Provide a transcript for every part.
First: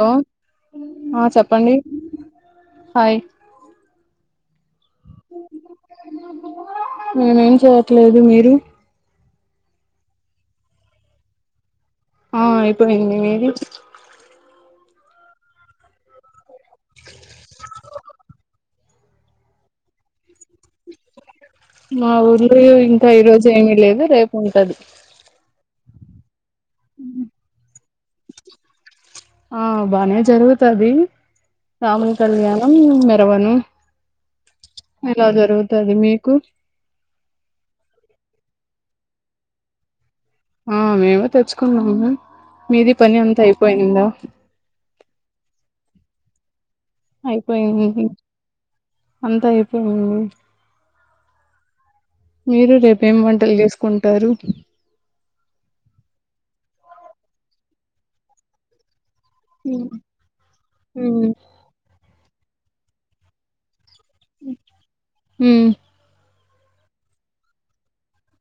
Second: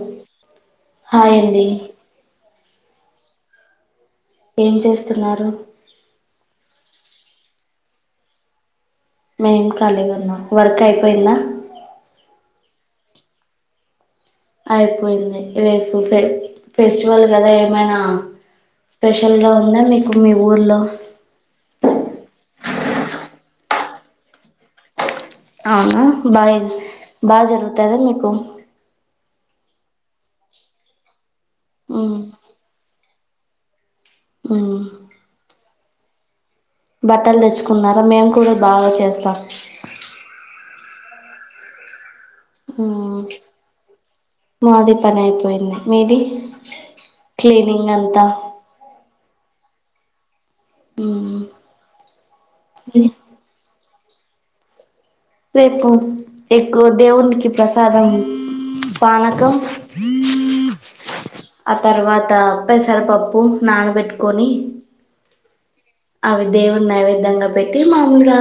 Hello ఆ hi అండి చెప్పండి హాయ్ ఏం చేస్తున్నారు మేమేం చేయట్లేదు మీరు మేం కాలిగా ఉన్నాం వర్క్ అయిపోయిందా ఆ ఐపోయింది మీది అయిపోయింది రేపు పే ఫెస్టివల్ కదా ఏమైనా స్పెషల్ గా ఉందా మీకు మీ ఊర్లో మా ఊర్లో ఇంకా ఈ రోజు ఏమి లేదు రేపు ఉంటది అవునా బాయ బా జరుగ్ తదా మీకు ఆ బానే జరుగుతాది రాముని కళ్యాణ మ్ శ్రావణు ఆ స్తధి మీకు బట్టలు తెచ్చుకున్నారా మేము కూడా బాగా చేస్త స్తా ఆ మేమే తెచ్చుకునాము హ్మ మాది పనిఅయిపోయింది మీది క్లీనింగ్ అయిపోయింది అంతా అంతా అయి పోయింది ఆ మీరు రేపు ఏం వంటలు చేస్ కుంటారు రేపు ఎక్కువ దేవునికి ప్రసాదం పానకం ఉమ్ ఉమ్ ఆ తర్వాత్ పెసరప్ప నాన్ బెట్టి కు హ్మ అవి దేవుడి నైవేద్యంగా పెట్టి మామూలుగా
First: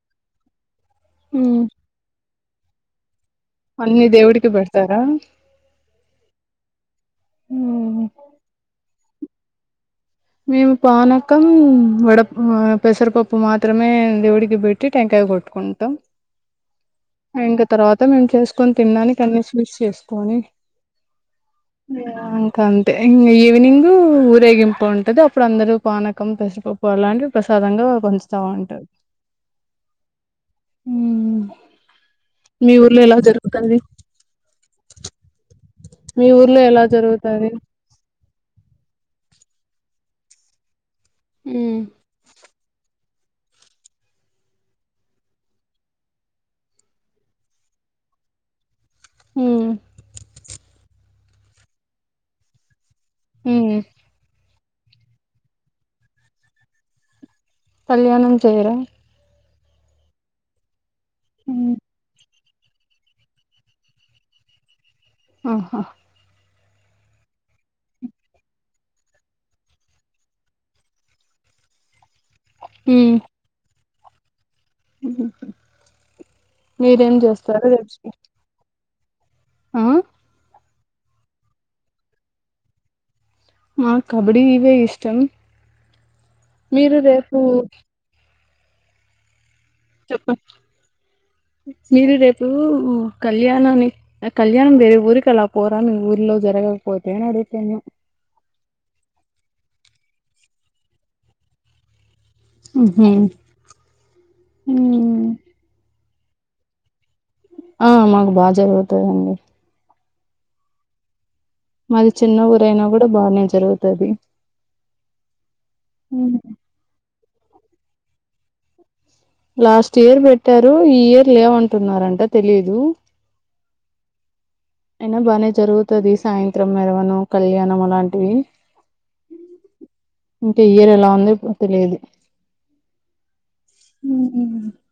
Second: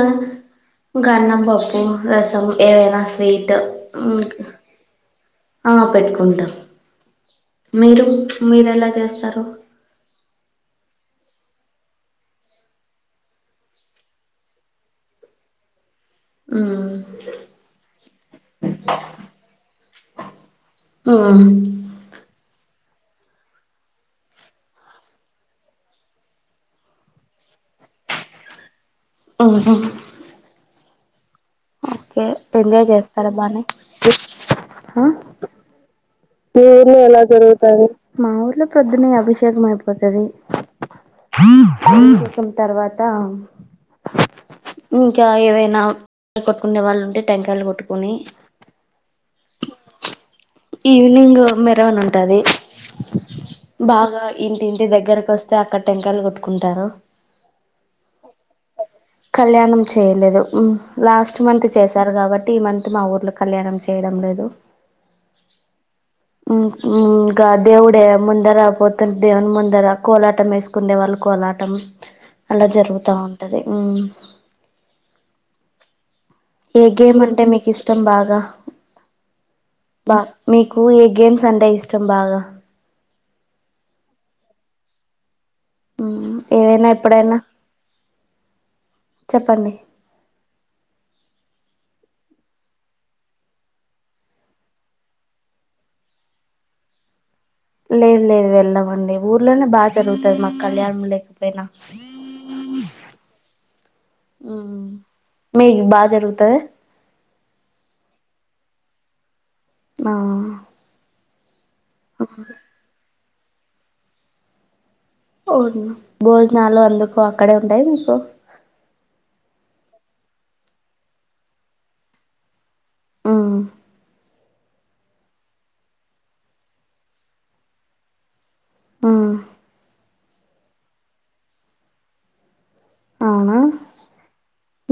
ఇంకా అన్నం ఉమ్. పప్ప వెళ్దాము ఏదైనా అన్ని దేవుడికి మోక్తర ఆ పెట్టుకుంటాం ఉమ్ మీరు మీరు ఎలా చేస్ సారు మేము పానకం వడ పెసరపప్పు మాత్రమే దేవుడికి పెట్టి టెంకాయ కొట్టుకుంటాం ఇంకా తర్వాత మేము చేసుకొని తిడానికి కన్ని మిస్ చేసుకొని ఆహా ఇంకా అం ఇంగ ఈవినింగు ఊరేగింపు ఉం ఉంటది అప్పుడు అందరూ పానకం పెసరిపప్పు అలాంటివి ప్రసాదంగా పంచుతా ఉంటారు అవున ఉ ఏ ఎంజాయ్ చేస్తారా బానే ఆ మీ ఊర్లో ఎలా జరుగుతది మా ఊర్లో ప్రొద్ద్దని అభి సెమ్మైపోతది ఉమ్ తర్వాత ఇంకా ఏవైనా కొట్టుకునే వాళ్ళు ఉంటే టెంకాయలు కొట్టుకుని ఉమ్ ఈవినింగ్ మెరవనీ ఉంటుంది ఉమ్ బాగా ఇంటింటి దగ్గరకు వస్తే అక్కడ టెంకాయలు కొట్టుకుంటారు కళ్యాణం చేయరా కళ్యాణం చేయలేదు లాస్ట్ మంత్ చేశారు కాబట్టి ప్రతి మంత్ మా ఊర్లో కళ్యాణం చేయడం లేదు ఆహ ఇంకా దేవుడే ముందర పోతుంట దేవుని ముందర కోలాటం వేసుకుండే వాళ్ళు కోలాటం అలా జరుగుతా ఉంటది హా [inaudible] ఏ మీరేం గేమ్ అంటే చేస్తారు మీకు ఇష్టం రేపు బాగా ఆ బా మీ మీ గేమ్స్ అంటే ఇష్టం బాగా ఆ కబడ్డీ ఇవే ఇష్టం ఏవైనా మీరు ఎప్పుడైనా రేపు చెప్పండి చెప్పం మీరు రేపు కళ్యాణాని కళ్యాణం వేరే ఊరికి అలా పోరా మీ ఊరిలో జరగకపోతే రేపు లేదు లేదు వెళ్ళామండి ఊర్లోనే బా జరుగుతది మాకు కళ్యాణం లేకపోయినా హ జరుగుతదా ఆ మాకు బాగా జరుగుతందండి ఆ మాది చిన్న ఊరైనా కూడా బాగా జరుగుతుది అవును భోజనాలు అందు అక్కడే ఉంటాయా మీకు లాస్ట్ ఇయర్ పెట్టారు ఈ ఇయర్ లేవంటున్నారంట తెలిదు ఆ అయినా బానే జరుగుతది సాయంత్రం మెరవను కళ్యాణం అలాంటివి ఆ ఇంకా ఈ ఇయర్ ఎలా ఉంది తెలియదు అవునా ఉహు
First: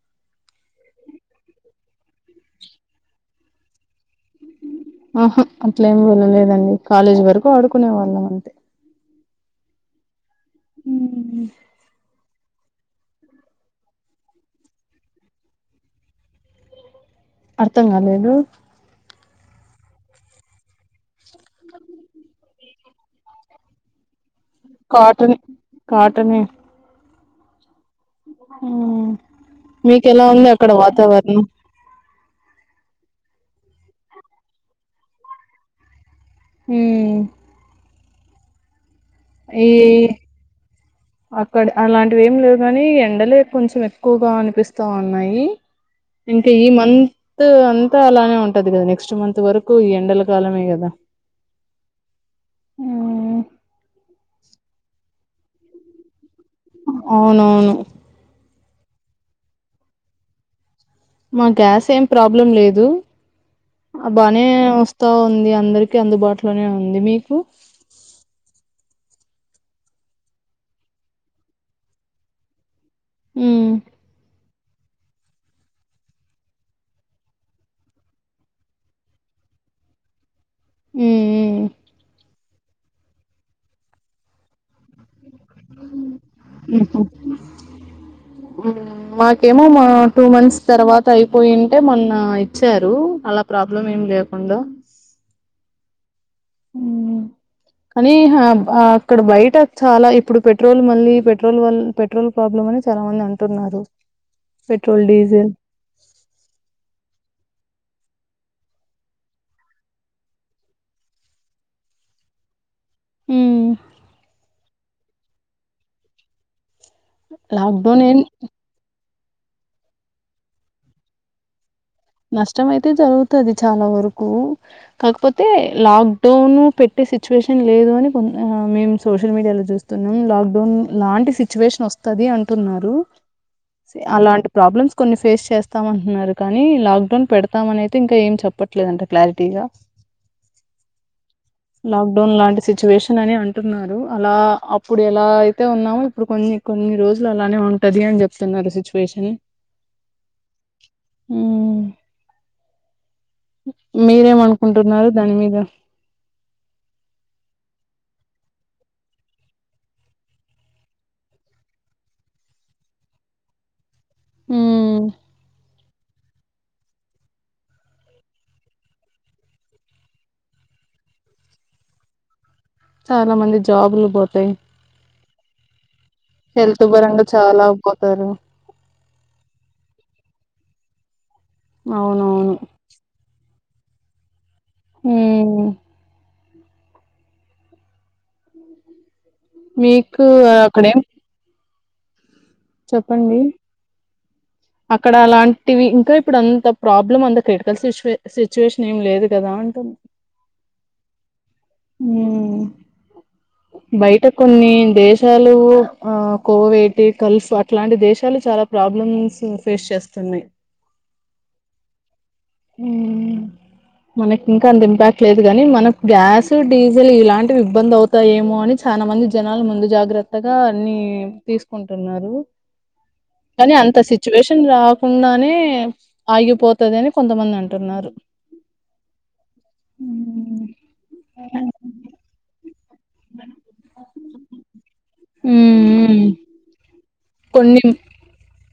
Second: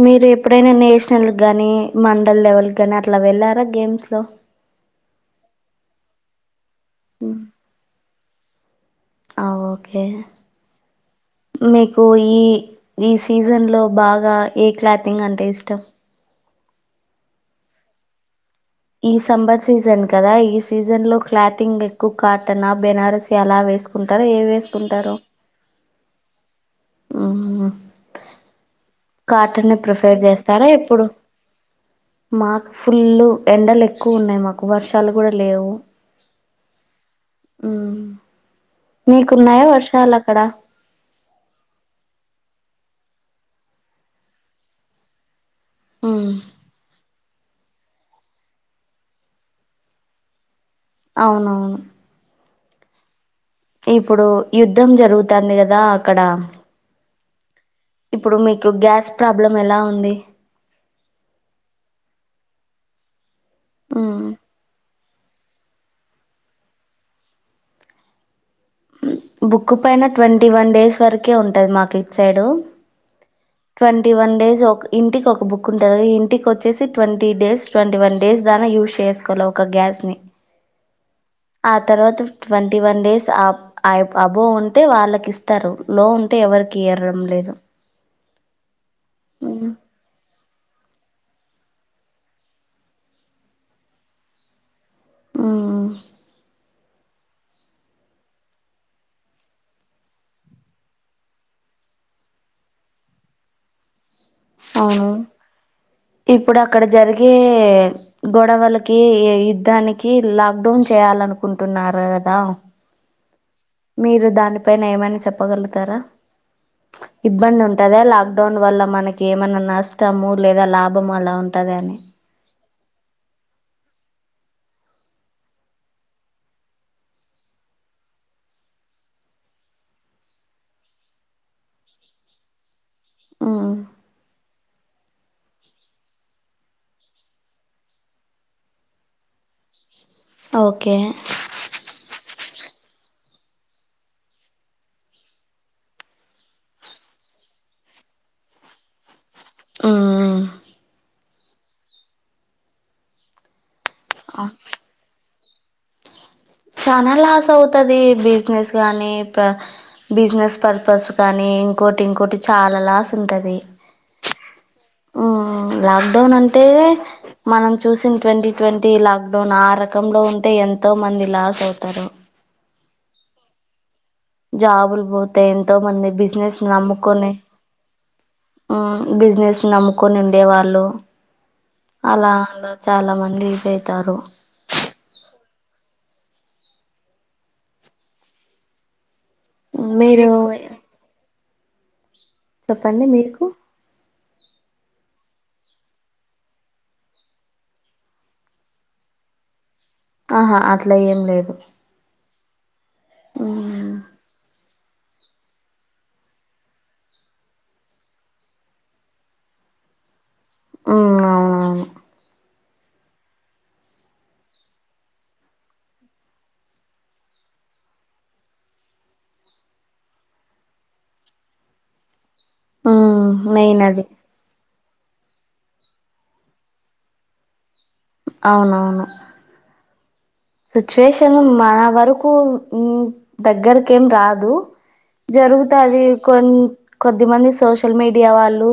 మీర ఎప్పుడైనా నేషనల్ గానీ మండల్ లెవెల్ గాని అట్లా వెళ్ళారా గేమ్స్ లో ఆహా అట్లే ఏం తెల్వలేదండి కాలేజ్ వరకు ఆడుకునే వాళ్ళమన్ ఆ ఒకే ఉమ్ మీకు ఈ ఈ సీజన్ లో బాగా ఏ క్లాతింగ్ అంటే ఇష్టం అర్థం కాలేదు ఈ సమ్మర్ సీజన్ కదా ఈ సీజన్ లో క్లాతింగ్ ఎక్కువ కాటన బెనారస్ ఎలా వేసుకుంటారు ఏవి వేసుకుంటారు కాటన్ కాటనే మ్మహ్హ్ మ్ మీకు ఎలా ఉంది చేస్తారా అక్కడ ఎప్పుడు వాతావరణం మాకు ఫుల్లు ఎండలు ఎక్కువ ఉన్నాయి మాకు వర్షాలు కూడా లేవు మ్మ్ మ్మహ్హ్ మీకున్నాయా ఈ వర్షాలు అక్కడ అక్కడ అలాంటివి ఏం లేవు గాని ఎండలే కొంచెం ఎక్కువగా అనిపిస్తా ఉన్నాయి మ్మ్. ఇంకా ఈ మంత్ అన్ అంత అలానే ఉంటది గదా నెక్స్ట్ మంత్ వరకు ఈ ఎండల కాలమే గదా అవునవును మ్మ్ ఉ ఇప్పుడు యుద్ధం జరుగుతంది గదా అక్కడ అవునవును ఇప్పుడు మీకు గ్యాస్ ప్రాబ్లం ఎలా ఉంది మా గ్యాస్ ఏం ప్రాబ్లం లేదు మ్మ్. అబ్బానే వస్ తా ఉంది అందరికి అందుబాటులోనే ఉంది. మీకు? బుక్ పైన ట్వంటీ వన్ డేస్ వరకే ఉంటది మాకు ఇట్ సైడు మ్మ్ ట్వంటీ వన్ డేస్ ఒక్ ఇంటికి ఒక్ బుక్ ఉంటది ఇంటికి వచ్చేసి twenty days twenty one days దా యూజ్ చేసుకోలా ఒక గ్యాస్ ని మ్మ్ ఆ తర్వాత ట్వంటీ వన్ డేస్ ఆప్ ఆయి బ్ అబోన్ తే వాళ్ళకి ఇస్తారు లో ఉంటే ఎవరికి ఈరడం లేదు మ్మ్ మాకేమో ఉమ్ మా టూ మంత్స్ తర్వాత అయిపోయుంటే మొన్న ఇచ్చారు అలా ప్రాబ్లం ఏం లేకుండా ఉ ఉ మ్మ్ కానీ హా మ్ బ అక్కడ బయట చాలా ఇప్పుడు పెట్రోల్ మళ్ళీ పెట్రోల్ వాల్ పెట్రోల్ ప్రాబ్లం అని చాలా మంది అంటున్నారు పెట్రోల్ అవును డీజిల్ ఇప్పుడు అక్కడ జరిగే గొడవలకి యుద్ధానికి లాక్డౌన్ చేయాలనుకుంటున్నారు కదా మీరు దాని పైన ఏమనా చెప్పగలుగుతారా ఇబ్బంది ఉంటద లాక్డౌన్ ఏం లాక్ డౌన్ వల్ల మనక్ ఏమన్నా నష్టము లేదా లాభము అలా ఉంటుంది అని కష్టం అయితే జరుగుతుంది చాలా వరకు. కాకపోతే లాక్డౌన్ పెట్టే సిచ్యువేషన్ లేదు అని కొ మేము సోషల్ మీడియాలో చూస్తున్నాము లాక్డౌన్ లాంటి సిచ్యువేషన్ వస్తుంది అంటున్నారు. అలాంటి ప్రాబ్లమ్స్ కొన్ని ఫేస్ చేస్తామ అంటున్నారు కానీ లాక్డన్ పెడతం అని అయితే ఇంకా ఏమ్ చెప్పట్లేదుదంట క్లార్ టీ గా ఓకే లాక్డౌన్ లాంటి సిచ్యువేషన్ అని అంటున్నారు. అలా అప్పుడు ఎలా అయితే ఉన్నామో ఇప్పుడు కొన్ని కొన్ని రోజులు అలానే ఉంటుది అని చెప్తున్నారు సిచ్యువేషన్. మ్మ్ మీరేమనుకుంటున్నారు దాని మీ [inaudible] చాలా లాస్ అవుతది బిజినెస్ గానీ ప్ర బిజినెస్ పర్పస్ కానీ ఇంకోటి ఇంకోటి చాలా లాస్ ఉంటది మ్మ్ ఉ లాక్ లాక్ డౌన్ అంటే మనం చూసిన ట్వంటీ ట్వంటీ లాక్ డౌన్ ఆ రకంలో ఉంటే ఎంతో మంది లాస్ తారు చాలా మంది జాబ్లు జాబులు పోతే ఎంతో మంది బిజినెస్ హెల్త్ పరంగా నమ్ముకొని చాలా పోతారు బిజినెస్ నమ్ముకొని ఉ దేవాళ్లుు అలా అవునవును అలా చాలా మంది ఇద తారుో హ మీకు మీరు అక్కడ చెప్పండి మీకు అక్కడ అలాంటివి ఇంకా ఇప్పుడు అంత ప్రాబ్లం అంత క్రిటికల్ సిచువే సిచ్యువేషన్ ఏం లేదు కదా అంటు ఆహా అట్లా ఏం లేదు ఉమ్ బయట కొన్ని దేశాలు ఆ కోవటి గల్ఫ్ అట్లాంటి దేశాలు చాలా ప్రాబ్లమ్స్ ఫేస్ చేస్తున్నాయి ఉ అవునవును మనకి ఇంకా అంత ఇంపాక్ట్ లేదు కాని మన గ్యాస్ డీజిల్ ఇలాంటివి ఇబ్బంది అవుతాయేమో అని చాలా మంది జనాలు ముందు జాగ్రత్తగా అన్ని తీసుకుంట అంటున్నారు ఉమ్ కానీ మెయిన్ అంత అది సిచ్యువేషన్ రా కుండానే ఆగిపోతుంది అని కొంతమంది అంటారు అవునవును హ్మ్ సిచ్యువేషన్ మన వరకు దగ్గరకేం రాదు హ్మ్ జరుగుతుంది హ్మ్. కొం కొద్దిమంది కొన్ని సోషల్ మీడియా వాళ్ళు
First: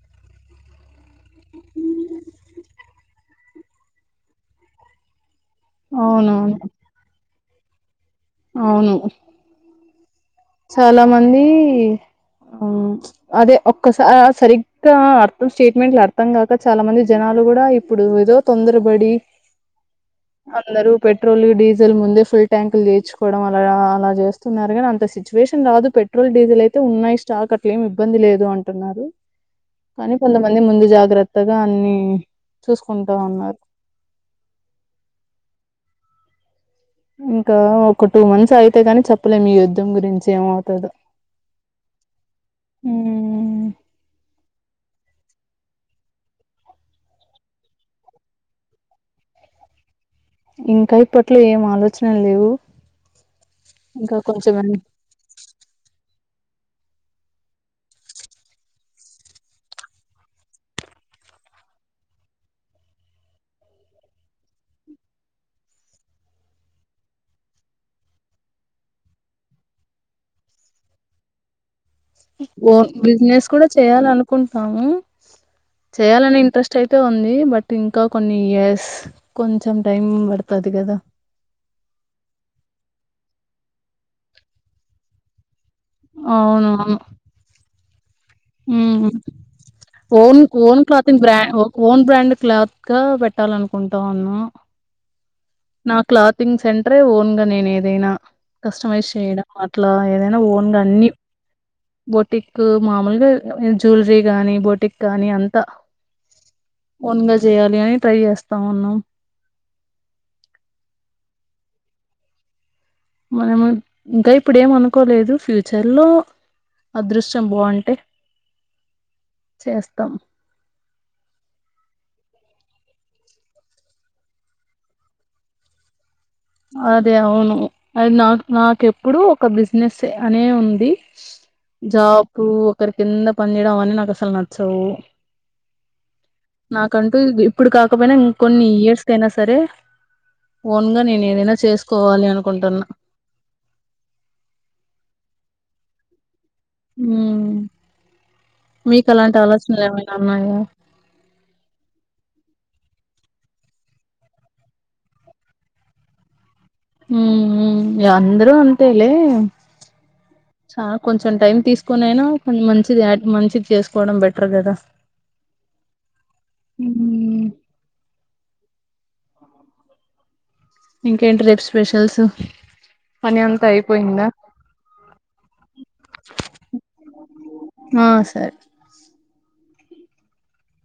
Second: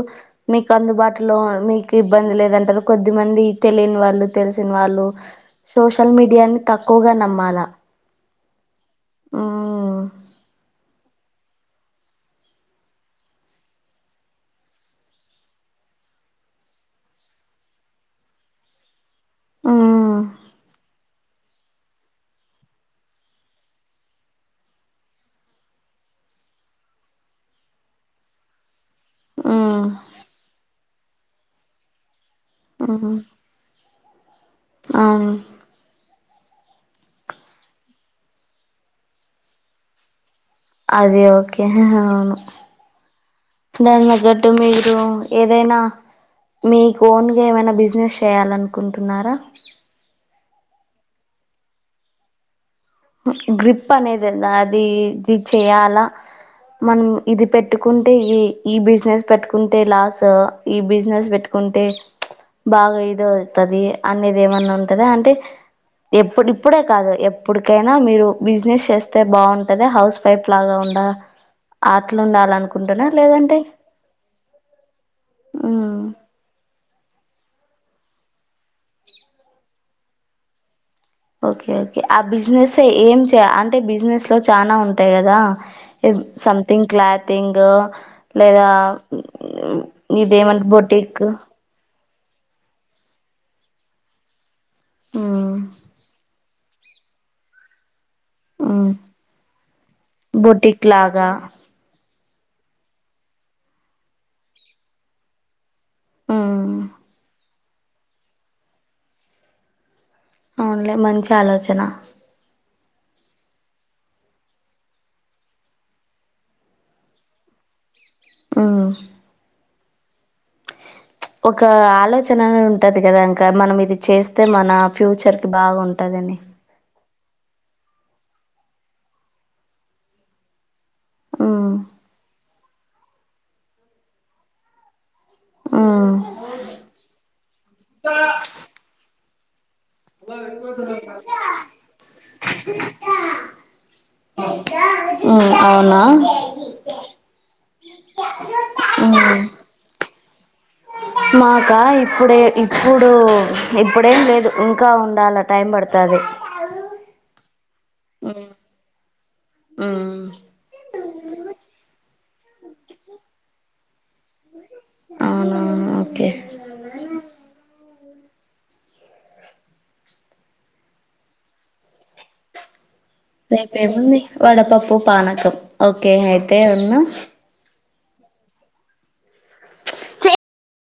మీకు అందుబాటులో మీకు ఇబ్బంది లేదంటారు కొద్ది మంది తెలియని వాళ్ళు తెలిసిన వాళ్ళు సోషల్ అవునవును మీడియాని పోగా నమ్మాలా అవును చాలా మంది ఆ అదే ఒక్కస సరిగ్గా అర్థం స్టేట్మెంట్లు అర్థం కాక చాలా మంది జనాలు కూడా ఇప్పుడు ఏదో తొందరబడి ఉమ్ అందరు పెెట్ పెట్రోల్ డీజిల్ ముందే ఫుల్ ట్యాంకులు తీర్చుకోవడం అలా అలా చేస్తున్నారు కానీ అంత సిచ్యువేషన్ రాదు పెట్రోల్ డీజిల్ అయితే ఉన్నాయి స్టాక్ అట్ల ఏమి ఇబ్బంది లేదు అంటున్నారు ఉమ్ కానీ కొంతమంది అ ముందు జాగ్రత్తగా అన్ని చూసుకుంటా ఉన్నారు అవు ఇంకా ఒక టూ మంత్స్ అయితే ని చెప్పలేం ఈ యుద్ధం గురించి ఏమవు అదే ఓకే అవును దాని తగ్గట్టు మీరు ఏదైనా మీకు ఓన్గ ఏమైనా బిజినెస్ చేయాలనుకుంటున్నారా ఇంకా ఇప్పట్లో ఏం ఆలోచనలు లేవు గ్రిప్ ఇంకా అనేది కొంచెం అది ఇది చేయాలా మనం ఇది పెట్టుకుంటే ఈ ఈ బిజినెస్ పెట్టుకుంటే లాస్ ఈ బిజినెస్ పెట్టుకుంటే బాగా ఇది అవుతది అనేది ఏమన్నా ఉంటదా అంటే ఎప్పుడు ఇప్పుడే కాదు ఎప్పుడు కైనా మీరు బిజినెస్ చేస్తే బాగుంటదా హౌస్ వైఫ్ లాగా ఉండ అట్లా ఓన్ ఉండాలనుకుంటున్నా బిజినెస్ లేదంటే కూడా చేయాలనుకుంటున్నాము మ్మ్ చేయాలని ఇంట్రెస్ట్ అయితే ఉంది బట్ ఇంకా కొన్ని ఇయర్స్ కొంచెం టైం పడుతది కదా ఓకే ఓకే ఆ బిజినెస్ ఏంచే అంటే బిజినెస్ లో చానా ఉంటాయి కదా ఇ సమ్థింగ్ క్లాతింగు ఉమ్ ఓన్ ఇదేమంట ఓన్ క్లాతింగ్ బొటిక్ బ్రా ఓన్ బ్రాండ్ క్లాత్గా పెట్ట పెట్టాలనుకుంటా ఉన్నాం మ్మ్ నా క్లాత్ తింగ్ సెంటరే ఓన్గా నేనేదైనా మ్మ్ కస్టమైజ్ చేయడం అట్లా ఏదైనా ఓన్గా బొటిక్ అన్ని లాగా బోటిక్ మామూలుగా జ్యువలరీ గానీ బోటిక్ కానీ అంతా మ్మ్ ఓన్గా చేయాలి అని ట్రై చేస్తా ఉన్నాం అవునులే మంచి ఆలోచన మనము ఇంకా ఇప్పుడుఏం అనుకోలేదు ఫ్యూచర్లో అదృష్టం బాగుంటే ఆ చేస్తాం ఒక ఆలోచననేది ఉంటది కదా ఇంకా మనం ఇది చేస్తే మన ఫ్యూచర్ కి బాగుంటదని అదే అవును అది నాకు నాకెప్పుడు ఒక బిజినెస్ అనే ఉంది ఆ ఇప్పుడు ఒకరి కింద పని చేయడం అవన్ని నాకు అసలు నచ్చవు మ్మ్ నాకంటూ ఇప్పుడు కాకపోయినా ఇంకొన్ని ఇయర్స్ కయినా సరే సరే అ దైనా చేసుకోవాలి అనుకుంటున్నా మ్మ్ అవునా ఉమ్ మీకు అలాంటి మ్మ్ ఆలోచనలు ఏమైనా ఉన్నాయా మాకా ఇప్పుడే ఇప్పుడు ఇప్పుడేం లేదు ఇంకా ఉండాల టైం పడుతది హమ్ మ్ ఇగ అందరూ అంతేలే ఉ చానా కొంచెం టైం తీసుకొని అయినా కొంచం మంచిది యాడ్ మంచిది చేసుకోవడం బెటర్ కదా అవునా ఓకే ఇంకేంటి రేపు స్పెషల్స్ పని అంతా రేపేముంది అయిపోయిందా వడపప్పు పానకం ఓకే [unintelligible] ఆ సరే